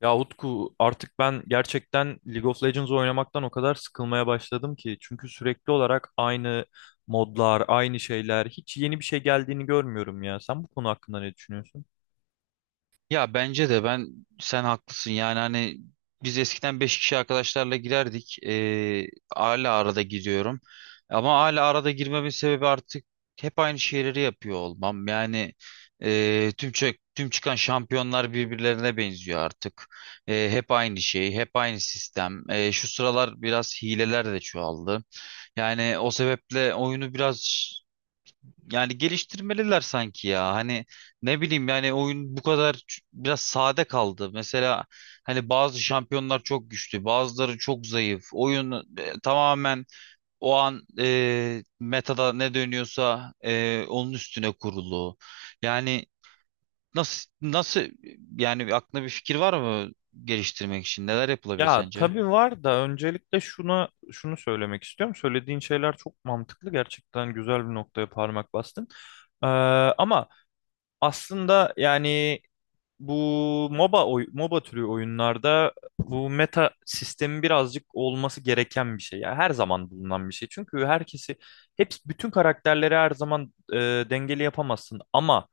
Ya Utku artık ben gerçekten League of Legends oynamaktan o kadar sıkılmaya başladım ki. Çünkü sürekli olarak aynı modlar, aynı şeyler, hiç yeni bir şey geldiğini görmüyorum ya. Sen bu konu hakkında ne düşünüyorsun? Ya bence de sen haklısın, yani hani biz eskiden 5 kişi arkadaşlarla girerdik. Hala arada giriyorum, ama hala arada girmemin sebebi artık hep aynı şeyleri yapıyor olmam, yani tüm çıkan şampiyonlar birbirlerine benziyor artık. Hep aynı şey, hep aynı sistem. Şu sıralar biraz hileler de çoğaldı, yani o sebeple oyunu biraz, yani geliştirmeliler sanki ya. Hani ne bileyim, yani oyun bu kadar biraz sade kaldı. Mesela hani bazı şampiyonlar çok güçlü, bazıları çok zayıf. Oyun tamamen o an metada ne dönüyorsa onun üstüne kurulu. Yani nasıl yani, aklına bir fikir var mı geliştirmek için? Neler yapılabilir Ya sence? tabii var da öncelikle şunu söylemek istiyorum. Söylediğin şeyler çok mantıklı. Gerçekten güzel bir noktaya parmak bastın. Ee, Ama aslında yani bu MOBA türü oyunlarda bu meta sistemi birazcık olması gereken bir şey. Yani her zaman bulunan bir şey. Çünkü herkesi hep bütün karakterleri her zaman dengeli yapamazsın ama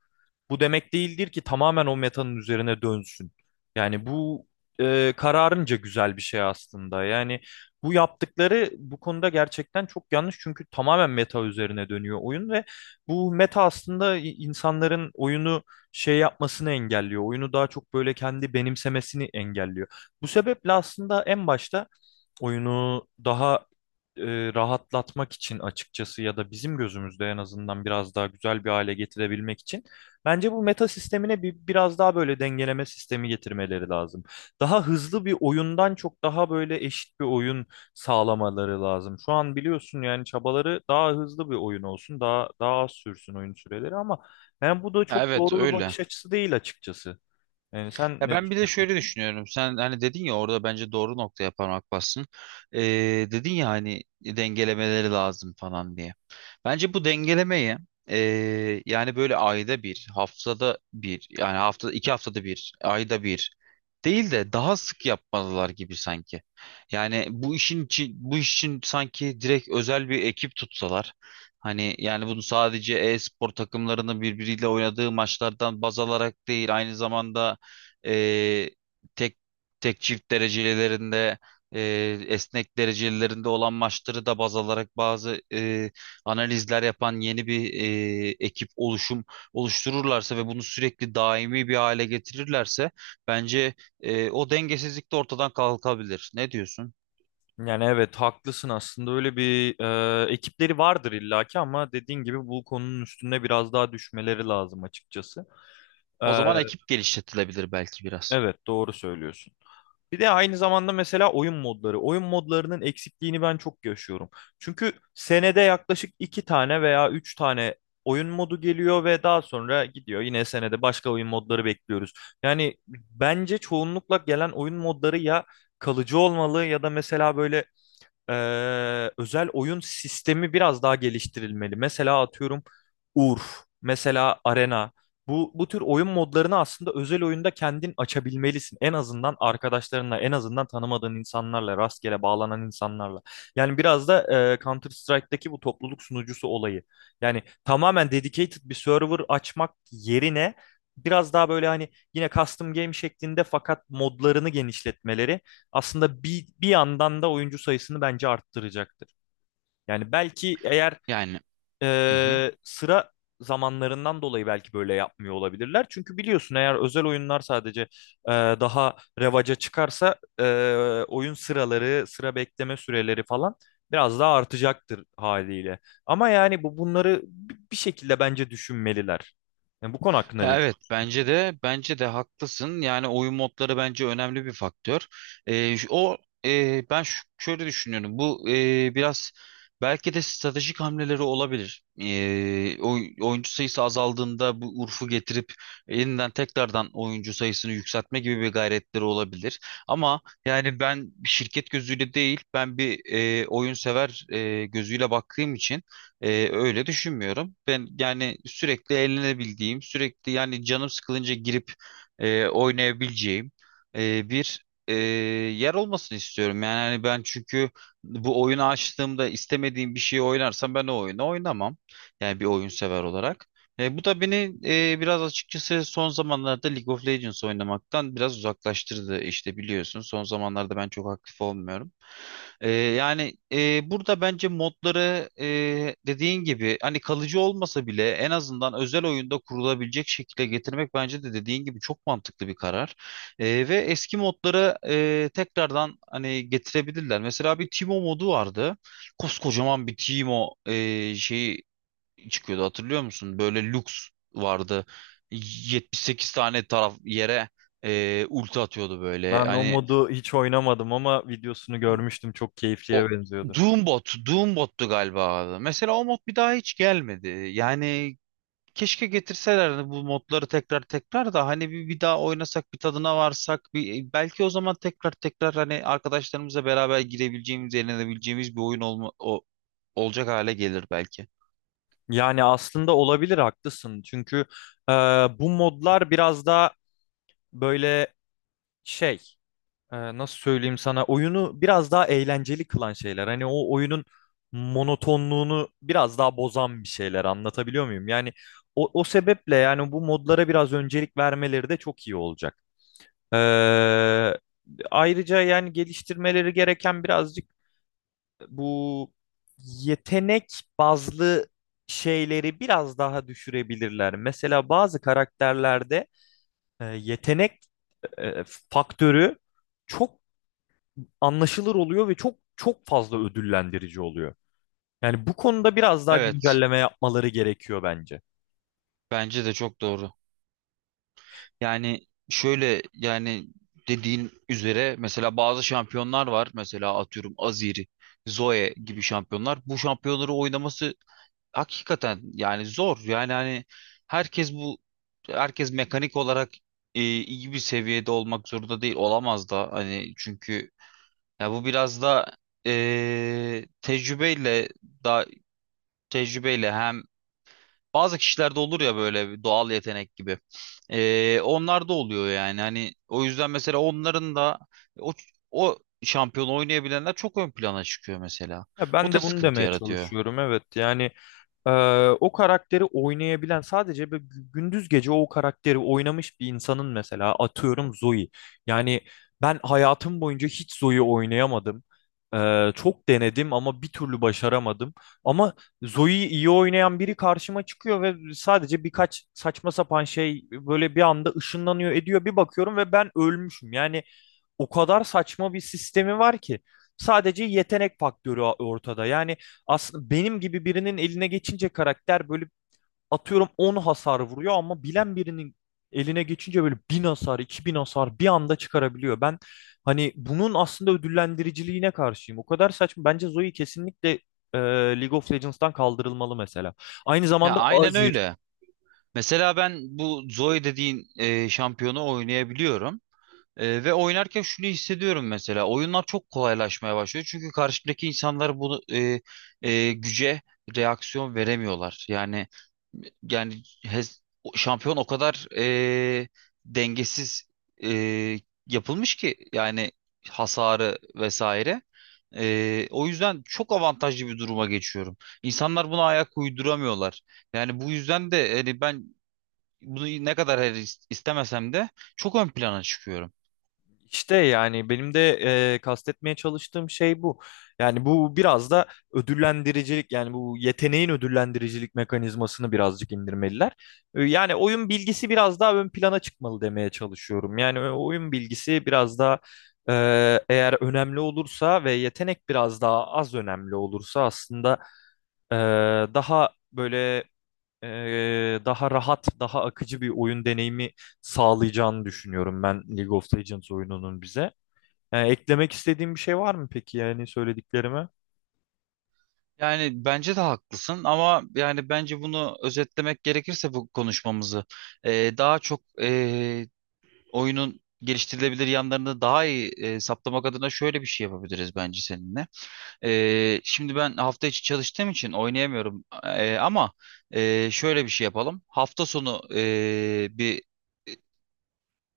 bu demek değildir ki tamamen o metanın üzerine dönsün. Yani bu kararınca güzel bir şey aslında. Yani bu yaptıkları bu konuda gerçekten çok yanlış çünkü tamamen meta üzerine dönüyor oyun ve bu meta aslında insanların oyunu şey yapmasını engelliyor. Oyunu daha çok böyle kendi benimsemesini engelliyor. Bu sebeple aslında en başta oyunu daha rahatlatmak için açıkçası ya da bizim gözümüzde en azından biraz daha güzel bir hale getirebilmek için bence bu meta sistemine biraz daha böyle dengeleme sistemi getirmeleri lazım. Daha hızlı bir oyundan çok daha böyle eşit bir oyun sağlamaları lazım. Şu an biliyorsun yani çabaları daha hızlı bir oyun olsun, daha az sürsün oyun süreleri ama yani bu da Ya çok evet, doğru bir öyle. bakış açısı değil açıkçası. Yani sen Ya ne ben bir de düşünüyorsun şöyle peki? düşünüyorum. Sen hani dedin ya, orada bence doğru noktaya parmak bassın. Ee, Dedin ya hani, dengelemeleri lazım falan diye. Bence bu dengelemeyi yani böyle ayda bir, haftada bir, yani hafta iki haftada bir, ayda bir değil de daha sık yapmalılar gibi sanki. Yani bu iş için sanki direkt özel bir ekip tutsalar. Hani yani bunu sadece e-spor takımlarının birbiriyle oynadığı maçlardan baz alarak değil, aynı zamanda e, tek tek çift derecelerinde, e, esnek derecelerinde olan maçları da baz alarak bazı analizler yapan yeni bir ekip oluştururlarsa ve bunu sürekli daimi bir hale getirirlerse bence o dengesizlik de ortadan kalkabilir. Ne diyorsun? Yani evet haklısın aslında öyle bir ekipleri vardır illaki ama dediğin gibi bu konunun üstüne biraz daha düşmeleri lazım açıkçası. E, O zaman ekip geliştirilebilir belki biraz. evet doğru söylüyorsun. Bir de aynı zamanda mesela oyun modları. Oyun modlarının eksikliğini ben çok yaşıyorum. Çünkü senede yaklaşık iki tane veya üç tane oyun modu geliyor ve daha sonra gidiyor. Yine senede başka oyun modları bekliyoruz. Yani bence çoğunlukla gelen oyun modları ya kalıcı olmalı ya da mesela böyle özel oyun sistemi biraz daha geliştirilmeli. Mesela atıyorum Urf, mesela Arena. Bu tür oyun modlarını aslında özel oyunda kendin açabilmelisin. En azından arkadaşlarınla, en azından tanımadığın insanlarla, rastgele bağlanan insanlarla. Yani biraz da Counter Strike'daki bu topluluk sunucusu olayı. Yani tamamen dedicated bir server açmak yerine biraz daha böyle hani yine custom game şeklinde fakat modlarını genişletmeleri aslında bir yandan da oyuncu sayısını bence arttıracaktır. Yani belki eğer Yani. Hı hı. Sıra zamanlarından dolayı belki böyle yapmıyor olabilirler. Çünkü biliyorsun eğer özel oyunlar sadece daha revaca çıkarsa oyun sıraları, sıra bekleme süreleri falan biraz daha artacaktır haliyle. Ama yani bunları bir şekilde bence düşünmeliler. Yani bu konu hakkında Ya ne evet, düşünüyorsun? bence de haklısın. Yani oyun modları bence önemli bir faktör. Şu- o e, ben şu- şöyle düşünüyorum. Bu biraz belki de stratejik hamleleri olabilir. Oyuncu sayısı azaldığında bu Urf'u getirip yeniden tekrardan oyuncu sayısını yükseltme gibi bir gayretleri olabilir. Ama yani ben bir şirket gözüyle değil, ben bir oyun sever gözüyle baktığım için öyle düşünmüyorum. Ben yani sürekli eğlenebildiğim, sürekli yani canım sıkılınca girip oynayabileceğim bir yer olmasını istiyorum. Yani hani ben, çünkü bu oyunu açtığımda istemediğim bir şeyi oynarsam ben o oyunu oynamam. Yani bir oyun sever olarak. Bu da beni biraz açıkçası son zamanlarda League of Legends oynamaktan biraz uzaklaştırdı. İşte biliyorsun, son zamanlarda ben çok aktif olmuyorum. Yani burada bence modları dediğin gibi, hani kalıcı olmasa bile en azından özel oyunda kurulabilecek şekilde getirmek, bence de dediğin gibi çok mantıklı bir karar. Ve eski modları tekrardan hani getirebilirler. Mesela bir Timo modu vardı. Koskocaman bir Timo şeyi çıkıyordu, hatırlıyor musun? Böyle Lux vardı. 78 tane taraf yere ulti atıyordu böyle. Ben o Hani modu hiç oynamadım ama videosunu görmüştüm. Çok o keyifliye benziyordu. Doombot'tu galiba abi. Mesela o mod bir daha hiç gelmedi. Yani keşke getirselerdi bu modları tekrar tekrar da, hani bir daha oynasak, bir tadına varsak, belki o zaman tekrar tekrar hani arkadaşlarımızla beraber girebileceğimiz, eğlenebileceğimiz bir oyun olacak hale gelir belki. Yani aslında olabilir haklısın. Çünkü e, bu modlar biraz daha böyle şey nasıl söyleyeyim sana oyunu biraz daha eğlenceli kılan şeyler. Hani o oyunun monotonluğunu biraz daha bozan bir şeyler anlatabiliyor muyum? Yani o sebeple yani bu modlara biraz öncelik vermeleri de çok iyi olacak. E, ayrıca yani geliştirmeleri gereken birazcık bu yetenek bazlı şeyleri biraz daha düşürebilirler. Mesela bazı karakterlerde yetenek e, faktörü çok anlaşılır oluyor ve çok çok fazla ödüllendirici oluyor. Yani bu konuda biraz daha Evet, güncelleme yapmaları gerekiyor bence. bence de çok doğru. Yani şöyle, yani dediğin üzere mesela bazı şampiyonlar var. Mesela atıyorum Aziri, Zoe gibi şampiyonlar. Bu şampiyonları oynaması hakikaten yani zor, yani hani herkes bu herkes mekanik olarak iyi bir seviyede olmak zorunda değil, olamaz da hani, çünkü ya bu biraz da e, tecrübeyle da tecrübeyle hem bazı kişilerde olur ya, böyle bir doğal yetenek gibi. Onlar da oluyor, yani hani o yüzden mesela onların da o o şampiyon oynayabilenler çok ön plana çıkıyor mesela, Ya o ben da de bunu sıkıntı demeye yaratıyor. çalışıyorum. Evet yani Ee, o karakteri oynayabilen sadece böyle gündüz gece o karakteri oynamış bir insanın mesela atıyorum Zoe. Yani ben hayatım boyunca hiç Zoe oynayamadım. Çok denedim ama bir türlü başaramadım. Ama Zoe'yi iyi oynayan biri karşıma çıkıyor ve sadece birkaç saçma sapan şey böyle bir anda ışınlanıyor ediyor. Bir bakıyorum ve ben ölmüşüm. Yani o kadar saçma bir sistemi var ki. Sadece yetenek faktörü ortada. Yani aslında benim gibi birinin eline geçince karakter böyle atıyorum 10 hasar vuruyor ama bilen birinin eline geçince böyle 1000 hasar, 2000 hasar bir anda çıkarabiliyor. Ben hani bunun aslında ödüllendiriciliğine karşıyım. O kadar saçma. Bence Zoe kesinlikle e, League of Legends'tan kaldırılmalı mesela. Aynı Ya zamanda aynen Azir. öyle. Mesela ben bu Zoe dediğin şampiyonu oynayabiliyorum. Ve oynarken şunu hissediyorum mesela. Oyunlar çok kolaylaşmaya başlıyor. Çünkü karşıdaki insanlar bunu güce reaksiyon veremiyorlar. Yani hez- şampiyon o kadar dengesiz e, yapılmış ki, yani hasarı vesaire. O yüzden çok avantajlı bir duruma geçiyorum. İnsanlar buna ayak uyduramıyorlar. Yani bu yüzden de hani ben bunu ne kadar istemesem de çok ön plana çıkıyorum. İşte yani benim de kastetmeye çalıştığım şey bu. Yani bu biraz da ödüllendiricilik yani bu yeteneğin ödüllendiricilik mekanizmasını birazcık indirmeliler. Yani oyun bilgisi biraz daha ön plana çıkmalı demeye çalışıyorum. Yani oyun bilgisi biraz daha e, eğer önemli olursa ve yetenek biraz daha az önemli olursa aslında e, daha böyle daha rahat, daha akıcı bir oyun deneyimi sağlayacağını düşünüyorum ben League of Legends oyununun bize. Yani eklemek istediğim bir şey var mı peki yani söylediklerime? Yani bence de haklısın, ama yani bence bunu özetlemek gerekirse bu konuşmamızı daha çok oyunun geliştirilebilir yanlarını daha iyi saptamak adına şöyle bir şey yapabiliriz bence seninle. Şimdi ben hafta içi çalıştığım için oynayamıyorum. Ama şöyle bir şey yapalım. Hafta sonu bir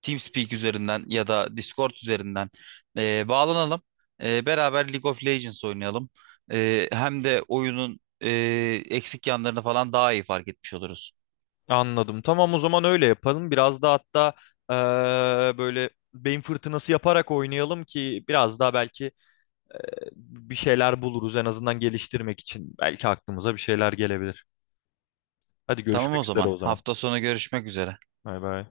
TeamSpeak üzerinden ya da Discord üzerinden bağlanalım. Beraber League of Legends oynayalım. Hem de oyunun eksik yanlarını falan daha iyi fark etmiş oluruz. Anladım. Tamam o zaman öyle yapalım. Biraz da hatta böyle beyin fırtınası yaparak oynayalım ki biraz daha belki bir şeyler buluruz en azından geliştirmek için. Belki aklımıza bir şeyler gelebilir. Hadi Tamam o görüşmek üzere zaman. o zaman. Hafta sonu görüşmek üzere. Bay bay.